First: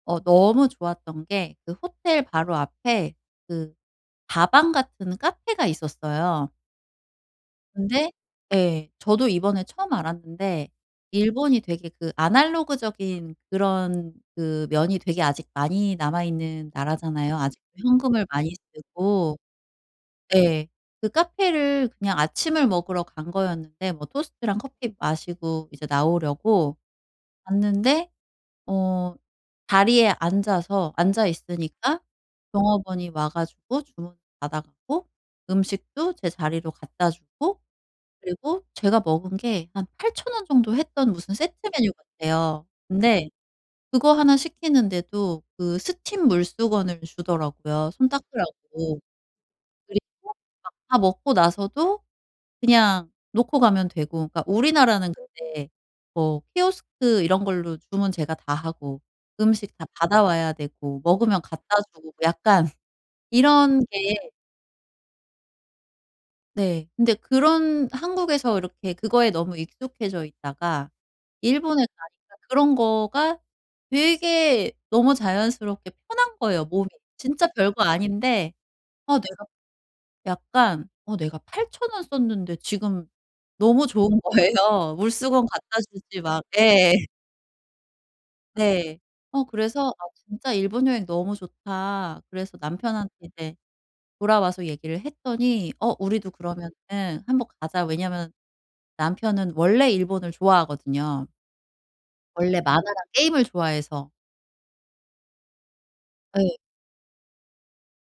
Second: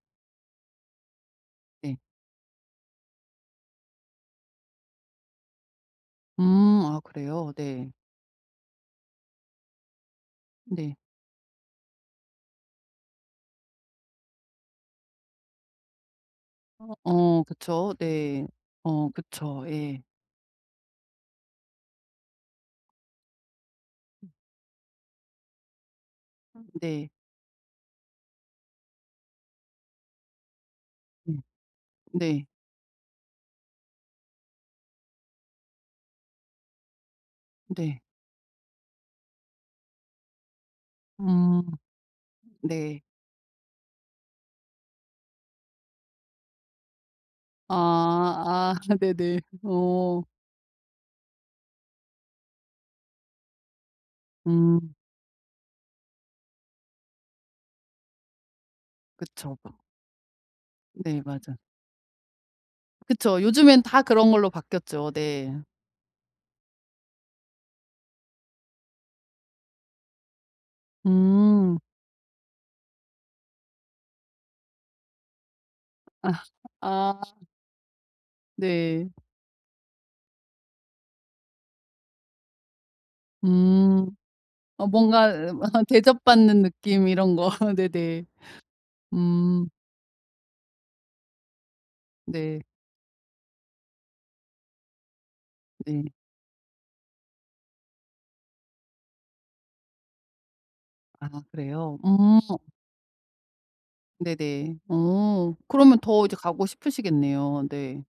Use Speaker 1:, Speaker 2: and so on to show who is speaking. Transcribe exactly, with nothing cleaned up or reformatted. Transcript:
Speaker 1: 어 너무 좋았던 게 그
Speaker 2: 네.
Speaker 1: 호텔 바로 앞에 그 다방 같은 카페가 있었어요.
Speaker 2: 음. 아 그래요? 네.
Speaker 1: 근데 예 저도 이번에 처음 알았는데
Speaker 2: 네.
Speaker 1: 일본이 되게 그 아날로그적인 그런 그 면이 되게 아직 많이 남아있는
Speaker 2: 어
Speaker 1: 나라잖아요
Speaker 2: 어
Speaker 1: 아직도
Speaker 2: 그쵸.
Speaker 1: 현금을
Speaker 2: 네.
Speaker 1: 많이
Speaker 2: 어
Speaker 1: 쓰고.
Speaker 2: 그쵸. 예.
Speaker 1: 예. 그 카페를 그냥 아침을 먹으러 간 거였는데 뭐
Speaker 2: 음.
Speaker 1: 토스트랑 커피 마시고 이제
Speaker 2: 어
Speaker 1: 나오려고
Speaker 2: 네.
Speaker 1: 갔는데 어 자리에 앉아서 앉아
Speaker 2: 네.
Speaker 1: 있으니까
Speaker 2: 네.
Speaker 1: 종업원이 와 가지고 주문을 받아 갖고 음식도 제 자리로 갖다 주고
Speaker 2: 네.
Speaker 1: 그리고 제가 먹은 게 한 팔천 원 정도 했던 무슨 세트
Speaker 2: 음.
Speaker 1: 메뉴 같아요.
Speaker 2: 네.
Speaker 1: 근데 그거 하나 시키는데도 그 스팀 물수건을 주더라고요 손
Speaker 2: 아 아
Speaker 1: 닦으라고.
Speaker 2: 네네.
Speaker 1: 그리고
Speaker 2: 어.
Speaker 1: 막 다 먹고 나서도 그냥 놓고 가면 되고. 그러니까
Speaker 2: 음.
Speaker 1: 우리나라는 근데 뭐 키오스크 이런 걸로 주문 제가 다 하고
Speaker 2: 그쵸. 어.
Speaker 1: 음식 다 받아 와야 되고
Speaker 2: 네.
Speaker 1: 먹으면
Speaker 2: 맞아.
Speaker 1: 갖다 주고 뭐 약간
Speaker 2: 그쵸. 요즘엔
Speaker 1: 이런
Speaker 2: 다
Speaker 1: 게
Speaker 2: 그런 걸로 바뀌었죠. 네.
Speaker 1: 네. 근데 그런 한국에서 이렇게 그거에 너무 익숙해져 있다가
Speaker 2: 음.
Speaker 1: 일본에 가니까 그런 거가 되게 너무 자연스럽게
Speaker 2: 아
Speaker 1: 편한 거예요 몸이.
Speaker 2: 아.
Speaker 1: 진짜 별거 아닌데
Speaker 2: 네.
Speaker 1: '아 내가' 약간 '어 내가 팔천 원 썼는데 지금.' 너무
Speaker 2: 음.
Speaker 1: 좋은
Speaker 2: 어
Speaker 1: 거예요.
Speaker 2: 뭔가
Speaker 1: 물수건 갖다 주지 막
Speaker 2: 대접받는
Speaker 1: 예.
Speaker 2: 느낌 이런 거. 네네.
Speaker 1: 네. 어
Speaker 2: 음.
Speaker 1: 그래서 '아 진짜 일본 여행 너무 좋다.' 그래서
Speaker 2: 네.
Speaker 1: 남편한테 이제 돌아와서 얘기를 했더니 "어
Speaker 2: 응.
Speaker 1: 우리도 그러면은 한번 가자." 왜냐면 남편은 원래 일본을 좋아하거든요
Speaker 2: 아 그래요? 음.
Speaker 1: 원래 만화랑 게임을 좋아해서.
Speaker 2: 네네. 어 그러면 더 이제
Speaker 1: 예.
Speaker 2: 가고 싶으시겠네요. 네.